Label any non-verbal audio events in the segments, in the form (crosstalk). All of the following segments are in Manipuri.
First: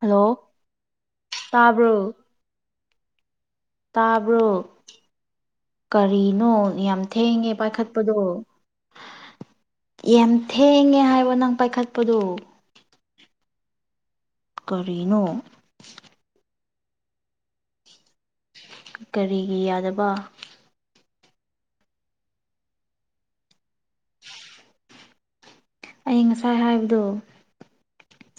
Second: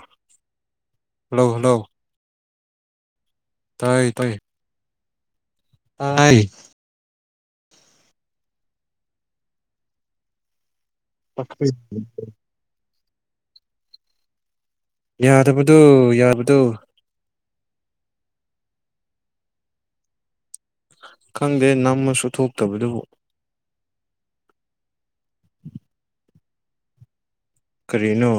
ꯍꯜꯂꯣ ꯍꯜꯂꯣ ꯍꯜꯂꯣ ꯇꯥꯕ꯭ꯔꯣ ꯇꯥꯏ ꯇꯥꯏ ꯇꯥꯕ꯭ꯔꯣ ꯇꯥꯏ ꯀꯔꯤꯅꯣ ꯌꯥꯝ ꯊꯦꯡꯉꯦ ꯄꯥꯏꯈꯠꯄꯗꯣ ꯌꯥꯝ ꯊꯦꯡꯉꯦ ꯍꯥꯏꯕ ꯍꯣ ꯅꯪ ꯄꯥꯏꯈꯠꯄꯗꯣ ꯀꯔꯤꯅꯣ ꯌꯥꯗꯕꯗꯣ ꯌꯥꯕꯗꯨ ꯀꯔꯤꯒꯤ ꯌꯥꯗꯕ ꯈꯪꯗꯦ ꯅꯃꯁꯨ ꯊꯣꯛꯇꯕꯗꯨꯕꯨ ꯑꯩ ꯉꯁꯥꯏ ꯍꯥꯏꯕꯗꯣ ꯀꯔꯤꯅꯣ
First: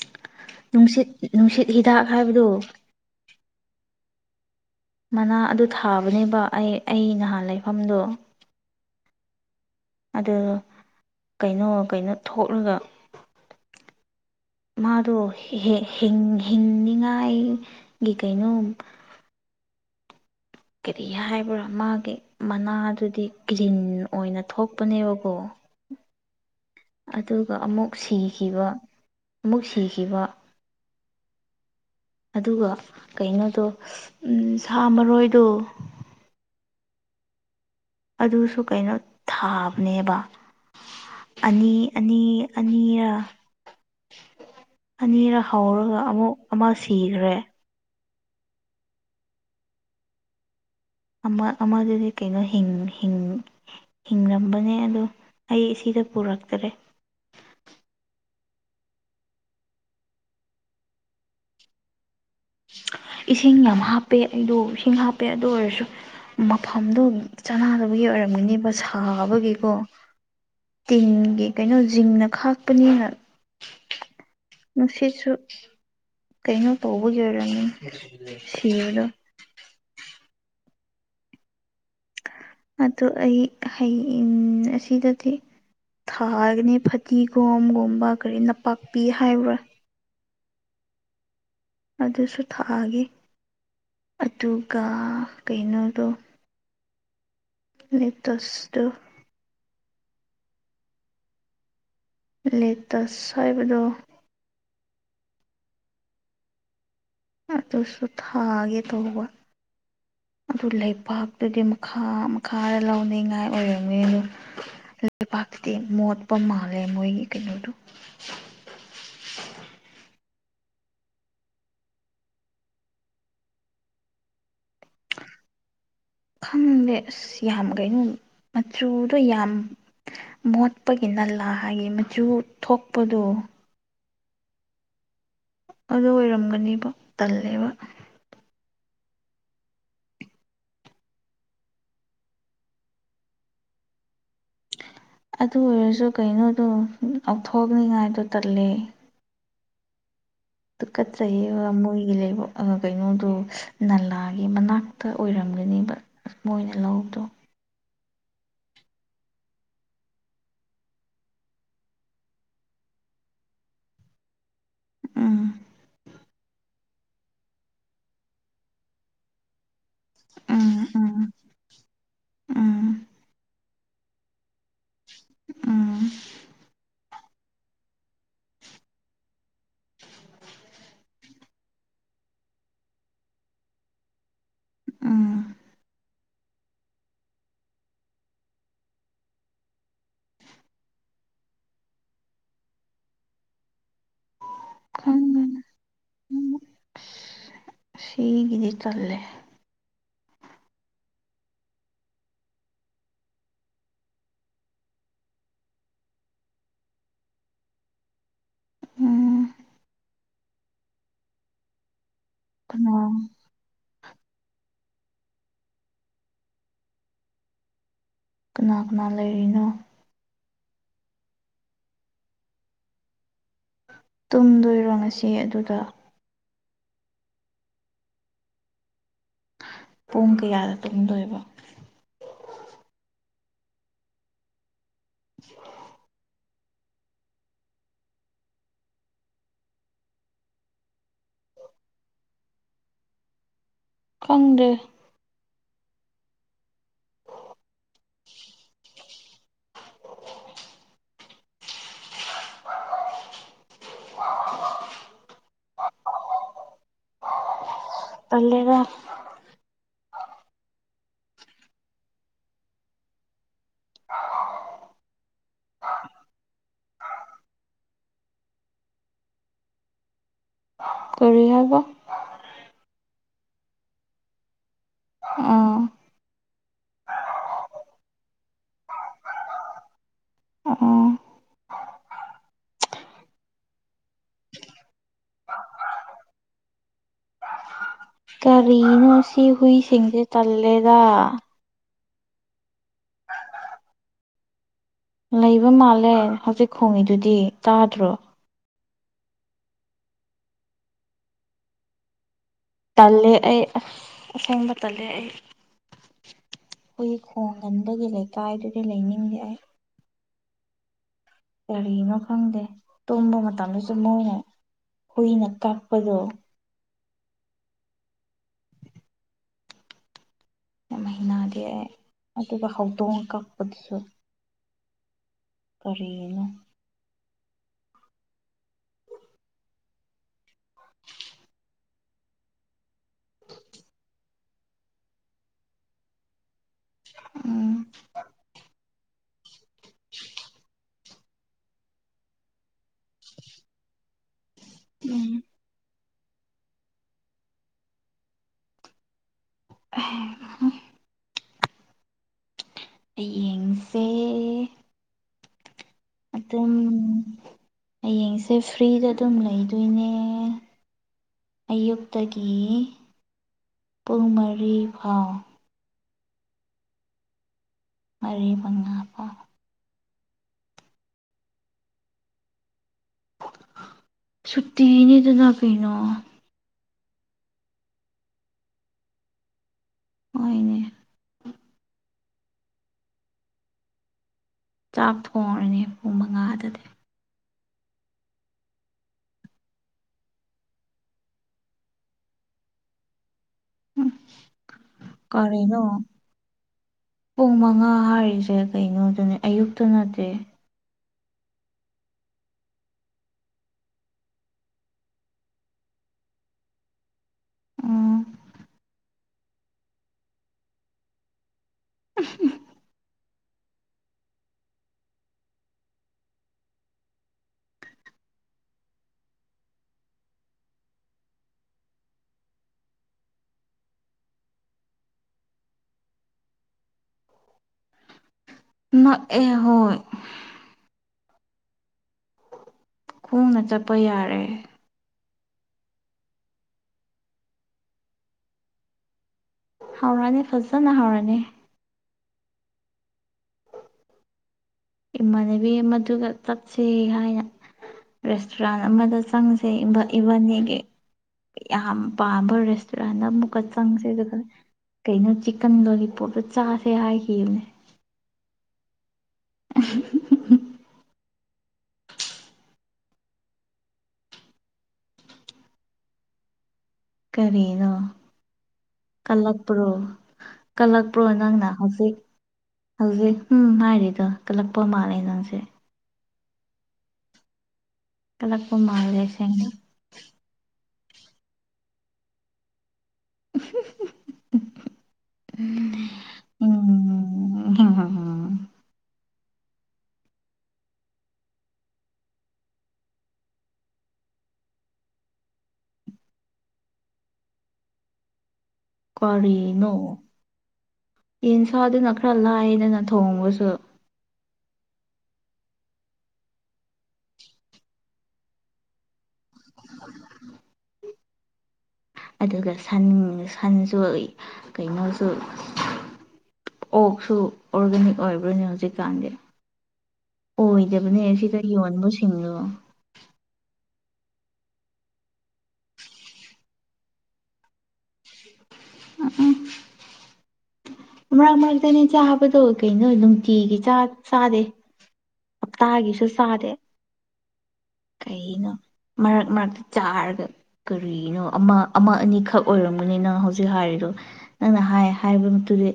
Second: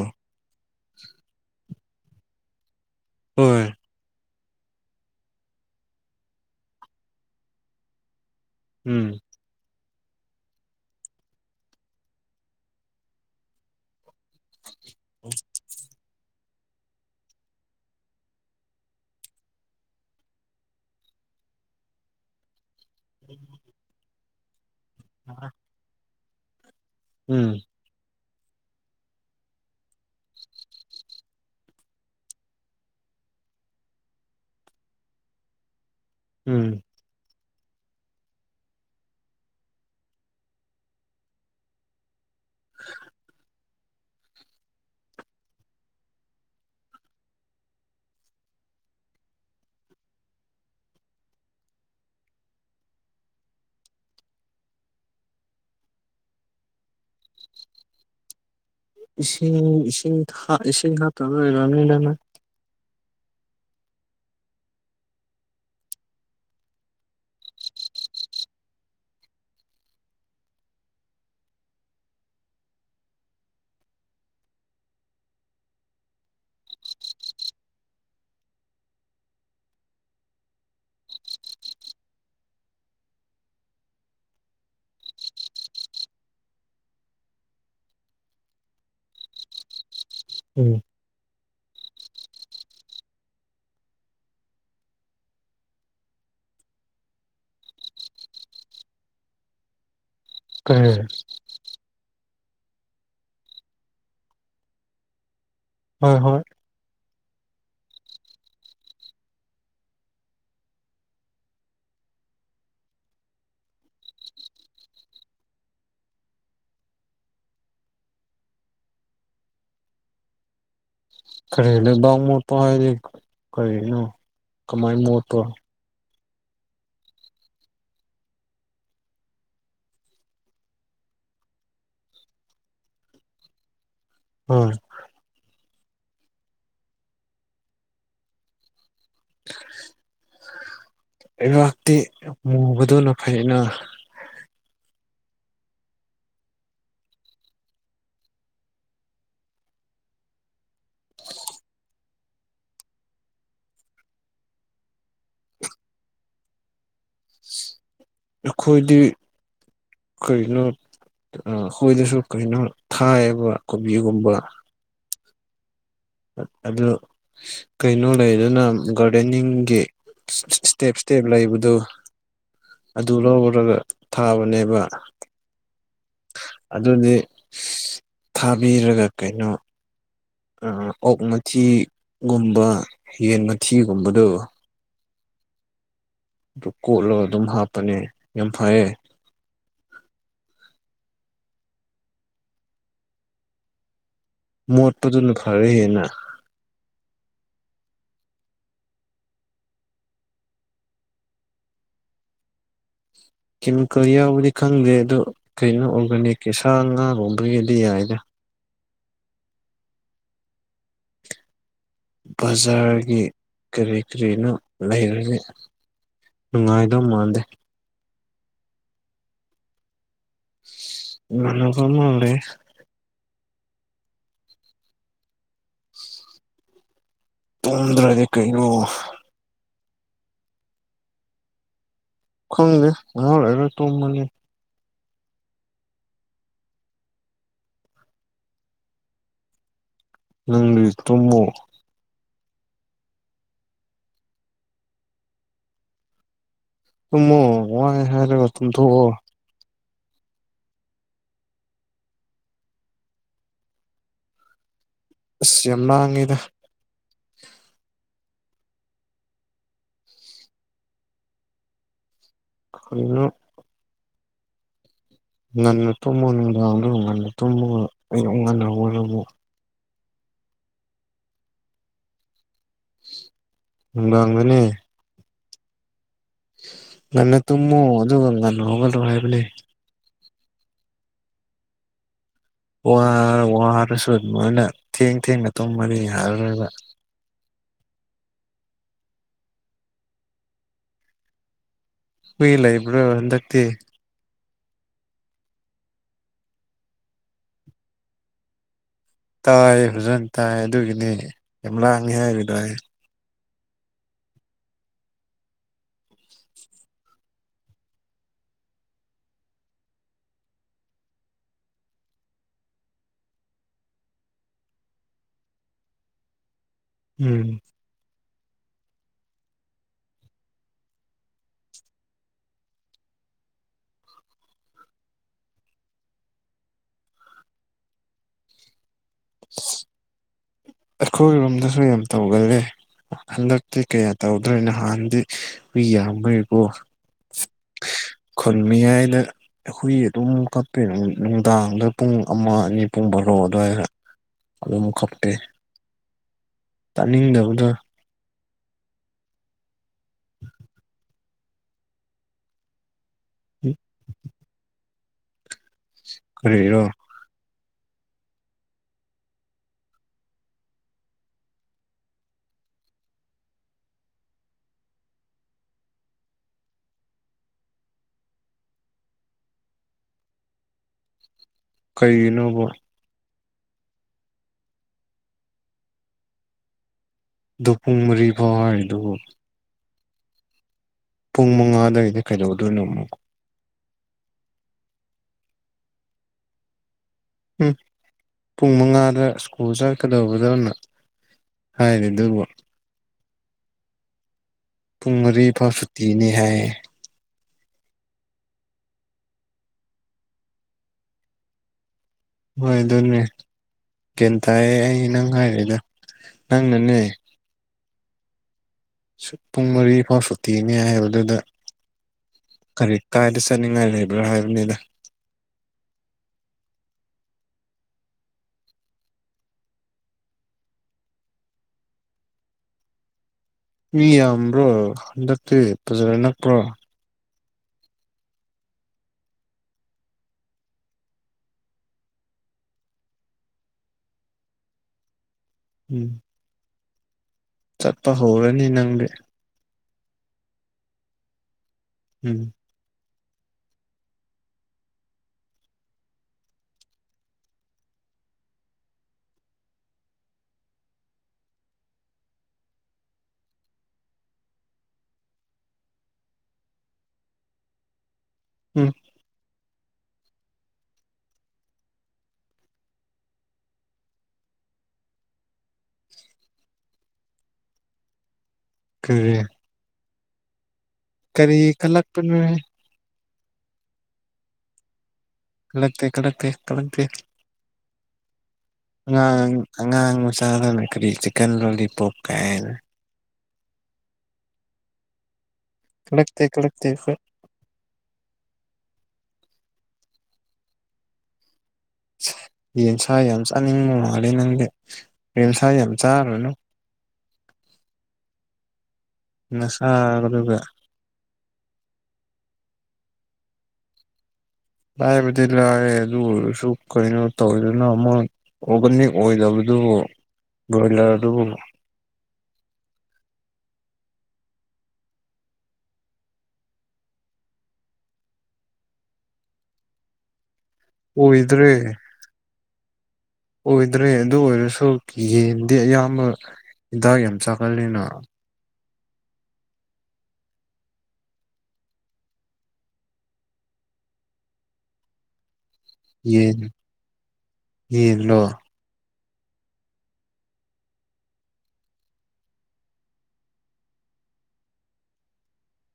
ꯅꯨꯡꯁꯤꯠ ꯅꯨꯡꯁꯤꯠ ꯍꯤꯗꯥꯛ ꯍꯥꯏꯕꯗꯨ ꯍꯣꯏ ꯃꯅꯥ ꯑꯗꯨ ꯊꯥꯕꯅꯦꯕ ꯑꯩ ꯑꯩ ꯅꯍꯥꯟ ꯂꯩꯐꯝꯗꯣ ꯎꯝ ꯑꯗꯨ ꯀꯩꯅꯣ ꯀꯩꯅꯣ ꯊꯣꯛꯂꯒ ꯃꯥꯗꯣ ꯍꯤꯡ ꯍꯤꯡꯅꯤꯉꯥꯏ ꯒꯤ ꯀꯩꯅꯣ ꯀꯔꯤ ꯍꯥꯏꯕ꯭ꯔꯥ ꯃꯥꯒꯤ ꯃꯅꯥꯗꯨꯗꯤ ꯀ꯭ꯔꯤꯟ ꯑꯣꯏꯅ ꯊꯣꯛꯄꯅꯦꯕꯀꯣ ꯎꯝ ꯑꯗꯨꯒ ꯑꯃꯨꯛ ꯁꯤꯈꯤꯕ ꯑꯃꯨꯛ ꯁꯤꯈꯤꯕ ꯑꯗꯨꯒ ꯀꯩꯅꯣꯗꯣ ꯁꯥ ꯃꯔꯣꯏꯗꯣ ꯎꯝ ꯑꯗꯨꯁꯨ ꯀꯩꯅꯣ ꯊꯥꯕꯅꯦꯕ ꯑꯅꯤ ꯑꯅꯤ ꯑꯅꯤꯔ ꯑꯅꯤꯔꯛ ꯍꯧꯔꯒ ꯑꯃꯨꯛ ꯑꯃ ꯁꯤꯈ꯭ꯔꯦ ꯑꯃ ꯑꯃꯗꯨꯗꯤ ꯀꯩꯅꯣ ꯍꯤꯡ ꯍꯤꯡ ꯍꯤꯡꯂꯝꯕꯅꯦ ꯑꯗꯣ ꯑꯩ ꯁꯤꯗ ꯄꯨꯔꯛꯇꯔꯦ ꯏꯁꯤꯡ ꯏꯁꯤꯡ ꯏꯁꯤꯡ ꯍꯞꯇꯕꯩ ꯑꯣꯏꯔꯝꯅꯤꯗꯅ ꯏꯁꯤꯡ ꯌꯥꯝ ꯍꯥꯞꯄꯦ ꯑꯩꯗꯣ ꯏꯁꯤꯡ ꯍꯥꯞꯄꯦ ꯑꯗꯨ ꯑꯣꯏꯔꯁꯨ ꯃꯐꯝꯗꯣ ꯆꯅꯗꯕꯒꯤ ꯑꯣꯏꯔꯝꯒꯅꯦꯕ ꯁꯥꯕꯒꯤꯀꯣ ꯇꯤꯟꯒꯤ ꯀꯩꯅꯣ ꯖꯤꯡꯅ ꯈꯥꯛꯄꯅꯤꯅ ꯉꯥꯁꯤꯁꯨ ꯀꯩꯅꯣ ꯇꯧꯕꯒꯤ ꯑꯣꯏꯔꯝꯅꯤ ꯁꯤꯕꯗꯣ ꯑꯗꯨ ꯑꯩ ꯍꯌꯦꯟ ꯑꯁꯤꯗꯗꯤ ꯊꯥꯒꯅꯤ ꯐꯗꯤꯒꯣꯝꯒꯨꯝꯕ ꯀꯔꯤ ꯅꯄꯥꯛꯄꯤ ꯍꯥꯏꯕ꯭ꯔꯥ ꯎꯝ ꯑꯗꯨꯁꯨ ꯊꯥꯑꯒꯦ ꯑꯗꯨꯒ ꯀꯩꯅꯣꯗꯣ ꯂꯦꯛꯇꯁꯇꯨ ꯀꯩ ꯂꯦꯛꯇꯁ ꯍꯥꯏꯕꯗꯣ ꯍꯣꯏ ꯍꯣꯏ ꯑꯗꯨꯁꯨ ꯊꯥꯒꯦ ꯇꯧꯕ ꯑꯗꯨ ꯂꯩꯄꯥꯛꯇꯨꯗꯤ ꯃꯈꯥ ꯃꯈꯥꯗ ꯂꯧꯅꯤꯡꯉꯥꯏ ꯑꯣꯏꯔꯝꯅꯤ ꯑ ꯑꯗꯨ ꯂꯩꯕꯥꯛꯇꯗꯤ ꯃꯣꯠꯄ ꯃꯥꯜꯂꯦ ꯃꯣꯏꯒꯤ ꯀꯩꯅꯣꯗꯨ ꯀꯔꯤ ꯂꯩꯕꯥꯛ ꯃꯣꯠꯄ ꯍꯥꯏꯔꯤ ꯀꯔꯤꯅꯣ ꯀꯃꯥꯏꯅ ꯃꯣꯠꯄ꯭ꯔꯣ ꯈꯪꯗꯦ ꯑꯁ ꯌꯥꯝ ꯀꯩꯅꯣ ꯃꯆꯨꯗꯣ ꯌꯥꯝ ꯃꯣꯠꯄꯒꯤ ꯅꯜꯂꯥ ꯍꯥꯏꯗꯤ ꯃꯆꯨ ꯊꯣꯛꯄꯗꯨ ꯑꯪ ꯑꯗꯨ ꯑꯣꯏꯔꯝꯒꯅꯦꯕꯣ ꯇꯜꯂꯦꯕ ꯂꯩꯕꯛꯇꯤ ꯃꯨꯕꯗꯨꯅ ꯐꯩꯩꯅ ꯑꯗꯨ ꯑꯣꯏꯔꯁꯨ ꯀꯩꯅꯣꯗꯣ ꯂꯧꯊꯣꯛꯅꯤꯉꯥꯏꯗꯣ ꯇꯜꯂ ꯑꯗꯨ ꯀꯠꯆꯩ ꯃꯣꯏꯒꯤ ꯂꯩꯕ ꯀꯩꯅꯣꯗꯣ ꯅꯂꯥꯒꯤ ꯃꯅꯥꯛꯇ ꯑꯣꯏꯔꯝꯒꯅꯦꯕ ꯑꯁ ꯃꯣꯏꯅ ꯂꯧꯗꯣ ꯑꯩꯈꯣꯏꯗꯤ ꯀꯩꯅꯣ ꯑꯩꯈꯣꯏꯗꯁꯨ ꯀꯩꯅꯣ ꯊꯥꯏꯌꯦꯕ ꯀꯣꯕꯤꯒꯨꯝꯕ ꯑꯥ ꯑꯗꯨ ꯀꯩꯅꯣ ꯂꯩꯗꯨꯅ ꯒꯥꯔꯗꯦꯟꯅꯤꯡꯒꯤ ꯎꯝ ꯏꯁꯇꯦꯞ ꯎꯝ ꯏꯁꯇꯦꯞ ꯂꯩꯕꯗꯨ ꯎꯝ ꯑꯗꯨ ꯂꯧꯔꯒ ꯊꯥꯕꯅꯦꯕ ꯎꯝ ꯑꯗꯨꯗꯤ ꯊꯥꯕꯤꯔꯒ ꯀꯩꯅꯣ ꯑꯣꯛ ꯃꯊꯤꯒꯨꯝꯕ ꯌꯦꯟ ꯃꯊꯤꯒꯨꯝꯕꯗꯣ ꯑꯥ ꯑꯗꯨ ꯀꯣꯠꯂꯒ ꯑꯗꯨꯝ ꯍꯥꯞꯄꯅꯦ ꯌꯥꯝ ꯐꯩꯌꯦ ꯃꯣꯠꯄꯗꯨꯅ ꯐꯔꯍꯦꯅ ꯎꯝ ꯁꯤꯒꯗꯤ ꯆꯜꯂꯦ ꯀꯦꯃꯤꯀꯦꯜ ꯌꯥꯎꯕꯗꯤ ꯈꯪꯗ꯭ꯔꯦ ꯑꯗꯣ ꯀꯩꯅꯣ ꯑꯣꯔꯒꯥꯅꯤꯛꯀꯤ ꯁꯥ ꯉꯥ ꯂꯣꯕꯒꯤꯗꯤ ꯌꯥꯏꯗꯥ ꯎꯝ ꯀꯅꯥ ꯕꯖꯥꯔꯒꯤ ꯀꯔꯤ ꯀꯔꯤꯅꯣ ꯂꯩꯔꯁꯦ ꯅꯨꯡꯉꯥꯏꯗꯧ ꯃꯥꯟꯗꯦ ꯀꯅꯥ ꯀꯅꯥ ꯂꯩꯔꯤꯅꯣ ꯃꯅ ꯀꯔꯦ ꯇꯨꯝꯗꯣꯏꯔꯣ ꯉꯁꯤ ꯑꯗꯨꯗ ꯇꯣꯡꯗ꯭ꯔꯗꯤ ꯀꯩꯅꯣ ꯄꯨꯡ ꯀꯌꯥꯗ ꯇꯣꯡꯗꯣꯏꯕ ꯈꯪꯗꯦ ꯍꯔꯔ ꯇꯣꯡꯃꯅꯤ (inaudible) ꯅꯪꯒꯤ ꯭ꯔꯣꯃ ꯈꯪꯗꯦ ꯃ ꯃ ꯍꯦꯊ ꯊ (inaudible) ꯑꯁ ꯌꯥꯝ ꯂꯥꯡꯉꯤꯗ ꯇꯜꯂꯦꯒ ꯀꯜꯂ ꯑ ꯉꯟꯅ ꯇꯨꯝꯃꯨ ꯅꯨꯡꯗꯥꯡꯗ ꯉꯟꯅ ꯇꯨꯝꯃꯒ ꯑꯌꯨꯛ ꯉꯟꯅ ꯑꯣꯏꯔꯕꯨ ꯇꯔꯤ ꯍꯥꯏꯕ ꯅꯨꯡꯗꯥꯡꯗꯅꯦ ꯑꯥ ꯉꯟꯅ ꯇꯨꯝꯃꯣ ꯑꯗꯨꯒ ꯉꯟꯅ ꯍꯧꯒꯂ꯭ꯔꯣ ꯍꯥꯏꯕꯅꯦ ꯑ ꯋꯥꯔ ꯋꯥꯔꯁꯨ ꯃꯣꯏꯅ ꯊꯦꯡ ꯊꯦꯡꯅ ꯇꯨꯝ ꯃꯔꯤ ꯍꯥꯏꯔꯣꯏꯕ ꯀꯔꯤꯅꯣ ꯑꯁꯤ ꯍꯨꯏꯁꯤꯡꯁꯦ ꯇꯂꯦꯗ ꯍꯨ ꯏꯂ ꯏꯕ꯭ꯔꯣ ꯍꯟꯗꯇ ꯂꯩꯕ ꯃꯥꯜꯂꯦ ꯍꯧꯖꯤꯛ ꯈꯣꯡꯉꯤꯗꯨꯗꯤ ꯇꯥꯗ꯭ꯔꯣ ꯇꯥꯏ ꯐꯖꯅ ꯇꯥꯏ ꯑꯗꯨꯒꯤꯅꯤ ꯌꯥꯝ ꯂꯥꯡꯉꯤ ꯍꯥꯏꯕꯗꯣ ꯑꯩ ꯇꯜꯂꯦ ꯑꯩ ꯑꯍꯣꯡꯕ ꯇꯜꯂꯦ ꯑꯩ ꯑꯩꯈꯣꯏꯒꯤ ꯈꯣꯡꯒꯟꯕꯒꯤ ꯂꯩꯀꯥꯏꯗꯨꯗꯤ ꯂꯩꯅꯤꯡꯗꯦ ꯑꯩ ꯀꯔꯤꯅꯣ ꯈꯪꯗꯦ ꯇꯨꯝꯕ ꯃꯇꯝꯗꯁꯨ ꯃꯣꯏꯅ ꯍꯨꯏꯅ ꯀꯛꯄꯗꯣ ꯎꯝ ꯃꯍꯤꯅꯥꯗꯤ ꯑꯩ ꯑꯗꯨꯒ ꯍꯧꯗꯣꯡ ꯀꯛꯄꯗꯨꯁꯨ ꯀꯔꯤꯅ ꯑꯩꯈꯣꯏꯔꯣꯝꯗꯁꯨ ꯌꯥꯝ ꯇꯧꯒꯜꯂꯦ ꯍꯟꯗꯛꯇꯤ ꯀꯌꯥ ꯇꯧꯗ꯭ꯔꯦ ꯅꯍꯥꯟꯗꯤ ꯍꯨꯏ ꯌꯥꯝꯕꯒꯤꯀꯣ ꯎꯝ ꯈꯨꯟ ꯃꯌꯥꯏꯗ ꯍꯨꯏ ꯑꯗꯨꯝ ꯀꯞꯄꯦ ꯎꯝ ꯅꯨꯡꯗꯥꯡꯗ ꯄꯨꯡ ꯑꯃ ꯑꯅꯤ ꯄꯨꯡ ꯕꯥꯔꯣ ꯑꯗꯨꯋꯥꯏꯔ ꯑꯗꯨꯝ ꯈꯞ__ ꯎꯝ ꯇꯥꯅꯤꯡꯗꯕꯅ (unintelligible) ꯑꯩ ꯌꯦꯡꯁꯦ ꯑꯗꯨꯝ ꯀꯔꯤꯔꯣ ꯑꯌꯦꯡꯁꯦ ꯐ꯭ꯔꯤꯗ ꯑꯗꯨꯝ ꯂꯩꯗꯣꯏꯅꯦ ꯑꯌꯨꯛꯇꯒꯤ ꯄꯨꯡ ꯃꯔꯤ ꯐꯥꯎ ꯃꯔꯤ ꯃꯉꯥ ꯐꯥꯎ ꯀꯔꯤꯒꯤꯅꯣꯕ ꯁꯨꯇꯤꯅꯤꯗꯅ ꯀꯩꯅꯣ ꯗꯨ ꯄꯨꯡ ꯃꯔꯤ ꯐꯥꯎ ꯍꯥꯏꯔꯤꯗꯨꯕꯨ ꯍꯣꯏꯅꯦ ꯄꯨꯡ ꯃꯉꯥꯗꯒꯗꯤ ꯀꯩꯗꯧꯗꯣꯏꯅꯣ ꯑꯃꯨꯛ ꯆꯥꯛ ꯊꯣꯡꯔꯅꯤ ꯄꯨꯡ ꯃꯉꯥꯗꯗꯤ ꯎꯝ ꯄꯨꯡ ꯃꯉꯥꯗ ꯁ꯭ꯀꯨꯜ ꯆꯠꯀꯗꯧꯕ ꯅꯪꯅ ꯍꯥꯏꯔꯤꯗꯨꯕꯨ ꯎꯝ ꯄꯨꯡ ꯃꯔꯤꯐꯥꯎ ꯀꯔꯤꯅꯣ ꯁꯨꯇꯤꯅꯤ ꯍꯥꯏꯌꯦ ꯄꯨꯡ ꯃꯉꯥ ꯍꯥꯏꯔꯤꯁꯦ ꯀꯩꯅꯣꯗꯨꯅꯦ ꯑꯌꯨꯛꯇꯣ ꯅꯠꯇꯦ ꯍꯣꯏ ꯑꯗꯨꯅꯦ ꯒ꯭ꯌꯥꯟ ꯇꯥꯏꯌꯦ ꯑꯩ ꯅꯪ ꯍꯥꯏꯔꯤꯗꯣ ꯅꯪꯅꯦ ꯑꯥ ꯁꯨꯠ ꯄꯨꯡ ꯃꯔꯤ ꯐꯥꯎ ꯁꯨꯇꯤꯅꯦ ꯍꯥꯏꯕꯗꯨꯗ (unintelligible) ꯀꯔꯤ ꯀꯥꯏꯗ ꯆꯠꯅꯤꯡꯉꯥꯏ ꯂꯩꯕ꯭ꯔꯥ ꯍꯥꯏꯕꯅꯤꯗ ꯃꯤ ꯌꯥꯝꯕ꯭ꯔꯣ ꯍꯟꯗꯛꯇꯤ ꯐꯖꯅ ꯅꯛꯄ꯭ꯔꯣ ꯅꯛ ꯑꯦ ꯍꯣꯏ ꯈꯣꯡꯅ ꯆꯠꯄ ꯌꯥꯔꯦ ꯎꯝ ꯆꯠꯄ ꯍꯧꯔꯅꯤ ꯅꯪꯗꯤ ꯍꯥꯎꯔꯥꯅꯤ ꯐꯖꯅ ꯍꯥꯎꯔꯅꯤ ꯎꯝ ꯏꯃꯥꯟꯅꯕꯤ ꯃꯗꯨꯒ ꯆꯠꯁꯦ ꯍꯥꯏꯅ ꯔꯦꯁꯇꯨꯔꯥꯟ ꯑꯃꯗ ꯆꯪꯁꯦ ꯏꯕꯥ ꯏꯕꯥꯅꯤꯒꯤ ꯌꯥꯝ ꯄꯥꯝꯕ ꯔꯦꯁꯇꯨꯔꯦꯟꯗ ꯑꯃꯨꯛꯀ ꯆꯪꯁꯤ ꯑꯗꯨꯒ ꯀꯩꯅꯣ ꯆꯤꯛꯀꯟ ꯂꯣꯂꯤꯄꯣꯞꯇ ꯆꯥꯁꯦ ꯍꯥꯏꯈꯤꯕꯅꯦ ꯎꯝ (unintelligible) ꯀꯔꯤꯅꯣ ꯀꯔꯤ ꯀꯜꯂꯛꯄ꯭ꯔꯣ ꯀꯂꯛ__ ꯄ꯭ꯔꯣ ꯀꯔꯤ ꯅꯪꯅ ꯍꯧꯖꯤꯛ ꯀꯜꯂꯛꯄꯅꯣꯍꯦ ꯍꯧꯖꯤꯛ ꯍꯨꯝ ꯍꯥꯏꯔꯤꯗꯣ ꯀꯜꯂꯛꯄ ꯃꯥꯜꯂꯦ ꯅꯪꯁꯦ ꯀꯜꯂꯛꯇꯦ ꯀꯜꯂꯛꯇꯦ ꯀꯜꯂꯛꯇꯦ ꯀꯂꯛꯄ ꯃꯥꯟ__ ꯑꯉꯥꯡ ꯑꯉꯥꯡ ꯃꯆꯥ ꯅꯪꯅ ꯀꯔꯤ ꯆꯤꯛꯀꯟ ꯂꯣꯂꯤꯄꯣꯞ ꯀꯥꯏꯅ (unintelligible) ꯀꯂꯛꯇꯦ ꯀꯂꯛꯇꯦ ꯑꯈꯣꯏ (unintelligible) (unintelligible) ꯌꯦꯟꯁꯥ ꯌꯥꯝ ꯆꯥꯅꯤꯡꯕ ꯃꯥꯜꯂꯦ ꯅꯪꯗꯤ ꯔꯦꯝꯁꯥ ꯌꯥꯝ ꯆꯥꯔꯨꯅꯨ ꯀꯔꯤꯅꯣ ꯅꯁꯥꯗꯨꯒ ꯌꯦꯟꯁꯥꯗꯨꯅ ꯈꯔ ꯂꯥꯏꯌꯦꯗꯅ ꯊꯣꯡꯕꯁꯨ ꯂꯥꯏꯕꯗꯤ ꯂꯥꯏꯔꯦ ꯑꯗꯨ ꯑꯣꯏꯔꯁꯨ ꯀꯩꯅꯣ ꯇꯧꯗꯦꯅ ꯃꯣꯏ ꯑꯣꯔꯒꯥꯅꯤꯛ ꯑꯣꯏꯗꯕꯗꯨꯕꯨ ꯕꯣꯏꯂꯔ ꯑꯗꯨꯕꯨ ꯑꯗꯨꯒ ꯁꯟ ꯁꯟꯁꯨ ꯀꯩꯅꯣꯁꯨ ꯑꯣꯛꯁꯨ ꯑꯣꯔꯒꯥꯅꯤꯛ ꯑꯣꯏꯕ꯭ꯔꯥꯅꯦ ꯍꯧꯖꯤꯛꯀꯥꯟꯗꯤ ꯑꯣꯏ ꯇꯕꯅꯦ ꯁꯤꯗ ꯑꯣꯏꯗ꯭ꯔꯦ ꯌꯣꯟꯕꯁꯦ ꯑꯣꯏꯗ꯭ꯔꯦ ꯑꯗꯨ ꯑꯣꯏꯔꯁꯨ ꯌꯦꯟꯗꯤ ꯑꯌꯥꯝꯕ ꯍꯤꯗꯥꯛ ꯌꯥꯝ ꯆꯥꯒꯜꯂꯤꯅ ꯎꯝ ꯎꯝ ꯃꯔꯛ ꯃꯔꯛꯇꯅꯦ ꯆꯥꯕꯗꯣ ꯀꯩꯅꯣ ꯅꯨꯡꯇꯤꯒꯤ ꯆꯥ ꯆꯥꯗꯦ ꯍꯞꯇꯥꯒꯤꯁꯨ ꯌꯦꯟ ꯆꯥꯗꯦ ꯌꯦꯟꯂꯣ ꯀꯩꯅꯣ ꯃꯔꯛ ꯃꯔꯛꯇ ꯆꯥꯔꯒ ꯀꯔꯤꯅꯣ ꯑꯃ ꯑꯃ ꯑꯅꯤꯈꯛ ꯑꯣꯏꯔꯝꯒꯅꯤ ꯅꯪ ꯍꯧꯖꯤꯛ ꯍꯥꯏꯔꯤꯗꯣ ꯅꯪꯅ ꯍꯥꯏ ꯍꯥꯏꯕ ꯃꯇꯨꯗꯤ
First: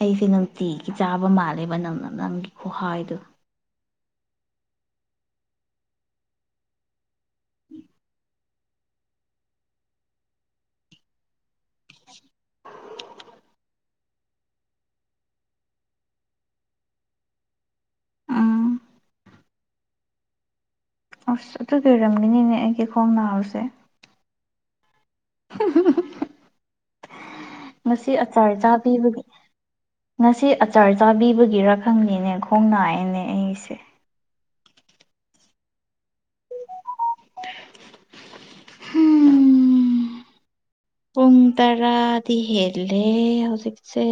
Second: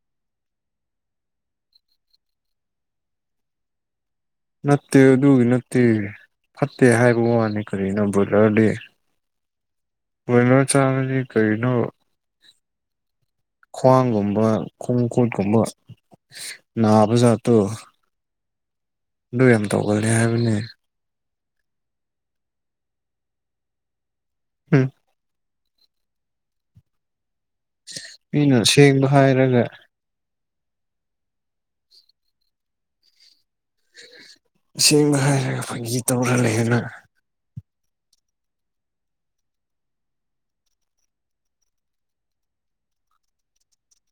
ꯑꯩꯁꯦ ꯅꯨꯡꯇꯤꯒꯤ ꯆꯥꯕ ꯃꯥꯜꯂꯦꯕ ꯅꯪꯅ ꯅꯪꯒꯤ ꯈꯨꯍꯥꯏꯗꯣ ꯅꯠꯇꯦ ꯑꯗꯨꯒꯤ ꯅꯠꯇꯦ ꯐꯠꯇꯦ ꯍꯥꯏꯕ ꯋꯥꯅꯤ ꯀꯔꯤꯅꯣ ꯕꯣꯏꯂꯔꯗꯤ ꯀꯣꯏꯂꯔ ꯆꯥꯕꯗꯤ ꯀꯩꯅꯣ ꯈ꯭ꯋꯥꯡꯒꯨꯝꯕ ꯈꯣꯡꯈꯨꯠꯀꯨꯝꯕ ꯅꯥꯕꯖꯥꯇꯨ ꯎꯝ ꯗꯨ ꯌꯥꯝ ꯇꯧꯒꯜꯂꯦ ꯍꯥꯏꯕꯅꯦ ꯑꯁ ꯑꯗꯨꯒꯤ ꯑꯣꯏꯔꯝꯃꯅꯤꯅꯦ ꯑꯩꯒꯤ ꯈꯣꯡ ꯅꯥꯕꯁꯦ ꯎꯝ ꯉꯁꯤ ꯑꯆꯥꯔ ꯃꯤꯅ ꯁꯦꯡꯕ ꯆꯥꯄꯤꯕꯒꯤ ꯍꯥꯏꯔꯒ ꯉꯁꯤ ꯑꯆꯥꯔ ꯆꯥꯕꯤꯕꯒꯤꯔ ꯈꯪꯗꯦꯅꯦ ꯈꯣꯡ ꯅꯥꯑꯦꯅꯦ ꯑꯩꯁꯦ ꯁꯦꯡꯕ ꯍꯥꯏꯔꯒ ꯐꯥꯒꯤ ꯇꯧꯔ ꯂꯩꯌꯦꯅ ꯍꯨꯝ ꯄꯨꯡ ꯇꯔꯥꯗꯤ ꯍꯦꯜꯂꯦ ꯍꯧꯖꯤꯛꯁꯦ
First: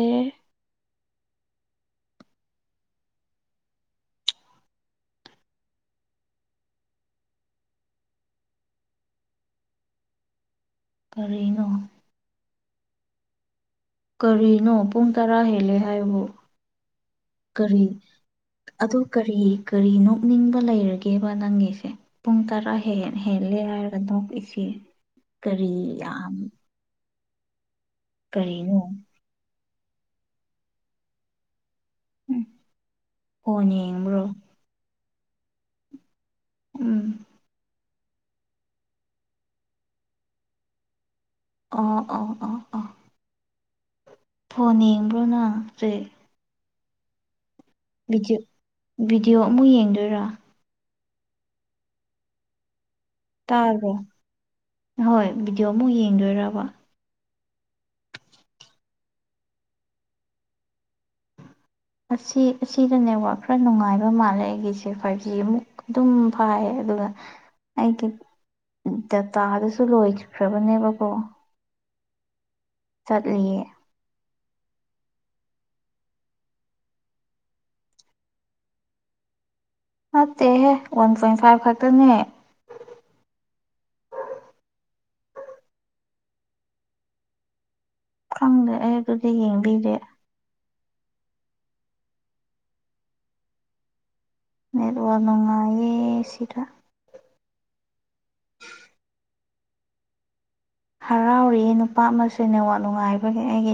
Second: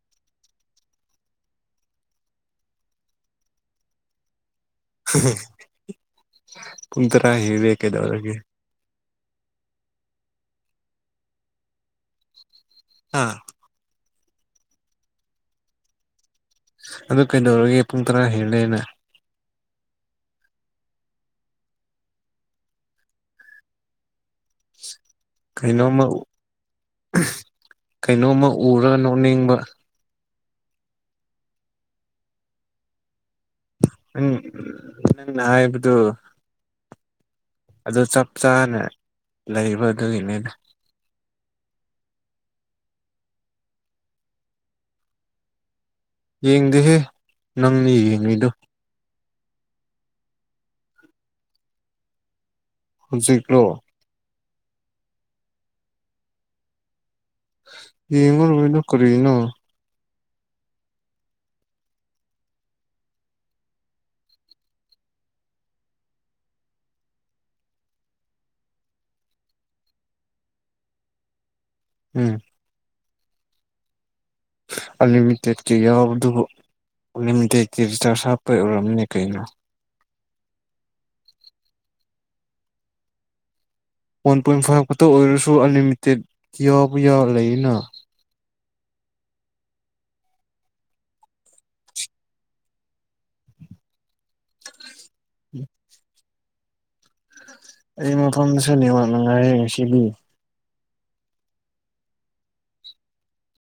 (unintelligible) ꯄꯨꯡ ꯇꯥꯔꯥ ꯍꯦꯜꯂꯦ ꯀꯩꯗꯧꯔꯒꯦ ꯀꯔꯤꯅꯣ ꯑꯥ ꯀꯔꯤꯅꯣ ꯄꯨꯡ ꯇꯔꯥ ꯍꯦꯜꯂꯦ ꯍꯥꯏꯕꯕꯨ ꯑꯗꯨ ꯀꯩꯗꯧꯔꯒꯦ ꯄꯨꯡ ꯇꯔꯥ ꯍꯦꯂꯦꯅ ꯑꯗꯨ ꯀꯔꯤ ꯀꯔꯤ ꯅꯣꯛꯅꯤꯡꯕ ꯂꯩꯔꯒꯦꯕ ꯅꯪꯒꯤꯁꯦ ꯄꯨꯡ ꯇꯔꯥ ꯍꯦ ꯍꯦꯜꯂꯦ ꯍꯥꯏꯔꯒ ꯅꯣꯛꯂꯤꯁꯦ ꯀꯩꯅꯣꯃ ꯀꯩꯅꯣꯃ ꯀꯔꯤꯅꯣ ꯎꯔ ꯅꯣꯛ ꯅꯣꯛꯅꯤꯡꯕ ꯎꯝ ꯐꯣꯟ ꯌꯦꯡꯕ꯭ꯔꯣ ꯅꯪ ꯅꯪꯅ ꯍꯥꯏꯕꯗꯨ ꯎꯝ ꯑꯗꯨ ꯆꯥꯛ ꯆꯥꯅ ꯂꯩꯕ ꯑꯗꯨꯒꯤꯅꯤꯗ ꯑꯣ ꯑꯣ ꯑꯣ ꯑꯣ ꯐꯣꯟ ꯌꯦꯡꯕ꯭ꯔꯣ ꯅꯪ ꯍꯧꯖꯤꯛ ꯌꯦꯡꯗꯦꯍꯦ ꯅꯪꯅꯤ ꯚꯤꯗꯤꯑꯣ ꯌꯦꯡꯉꯤꯗꯨ ꯚꯤꯗꯤꯑꯣ ꯑꯃꯨꯛ ꯌꯦꯡꯗꯣꯏꯔꯥ ꯍꯧꯖꯤꯛꯂꯣ ꯇꯥꯔꯕꯣ ꯍꯣꯏ ꯚꯤꯗꯤꯑꯣ ꯃꯨꯛ ꯌꯦꯡꯗꯣꯏꯔꯕ ꯌꯦꯉꯔꯣꯏꯗ ꯀꯔꯤꯅꯣ ꯑꯁꯤ ꯑꯁꯤꯗ ꯅꯦꯠꯋꯥꯛ ꯈꯔ ꯅꯨꯡꯉꯥꯏꯕ ꯃꯥꯜꯂꯦ ꯑꯩꯒꯤꯁꯦ ꯐꯥꯏꯚ ꯖꯤ ꯑꯃꯨꯛ ꯑꯗꯨꯝ ꯐꯥꯌꯦ ꯑꯗꯨꯒ ꯑꯩꯒꯤ ꯗꯇꯥꯗꯨꯁꯨ ꯂꯣꯏꯈ꯭ꯔꯕꯅꯦꯕꯀꯣ ꯎꯝ ꯆꯠꯂꯤꯌꯦ ꯑꯟꯂꯤꯃꯤꯇꯦꯠꯀꯤ ꯌꯥꯎ ꯑꯗꯨꯕꯨ ꯑꯟꯂꯤꯃꯤꯇꯦꯠꯀꯤ ꯔꯤꯆꯥꯔꯖ ꯍꯥꯞꯄꯩ ꯑꯣꯏꯔꯝꯅꯤ ꯀꯩꯅꯣ ꯅꯠꯇꯦꯍꯦ ꯋꯥꯟ ꯄꯣꯏꯟ ꯐꯥꯏꯚ ꯈꯛꯇꯅꯦ ꯋꯥꯟ ꯄꯣꯏꯟ ꯐꯥꯏꯚ ꯈꯛꯇ ꯑꯣꯏꯔꯁꯨ ꯑꯟꯂꯤꯃꯤꯇꯦꯠ ꯌꯥꯎꯕ ꯌꯥꯎ ꯂꯩꯅ ꯈꯪꯗꯦ ꯑꯩ ꯑꯗꯨꯗꯤ ꯌꯦꯡꯕꯤꯗꯦ ꯅꯦꯠꯋꯥꯛ ꯅꯨꯡ (inaudible) ꯑꯦꯁꯤꯗ ꯑꯩ ꯃꯐꯝꯗꯁꯨꯅꯤ ꯋꯥꯠꯅꯉꯥꯏꯌꯦ ꯉꯁꯤꯗꯤ ꯍꯔꯥꯎꯔꯤ ꯅꯨꯄꯥ ꯑꯃꯁꯨ ꯅꯦꯋꯥ ꯅꯨꯡꯉꯥꯏꯕꯒꯤ ꯑꯩꯒꯤ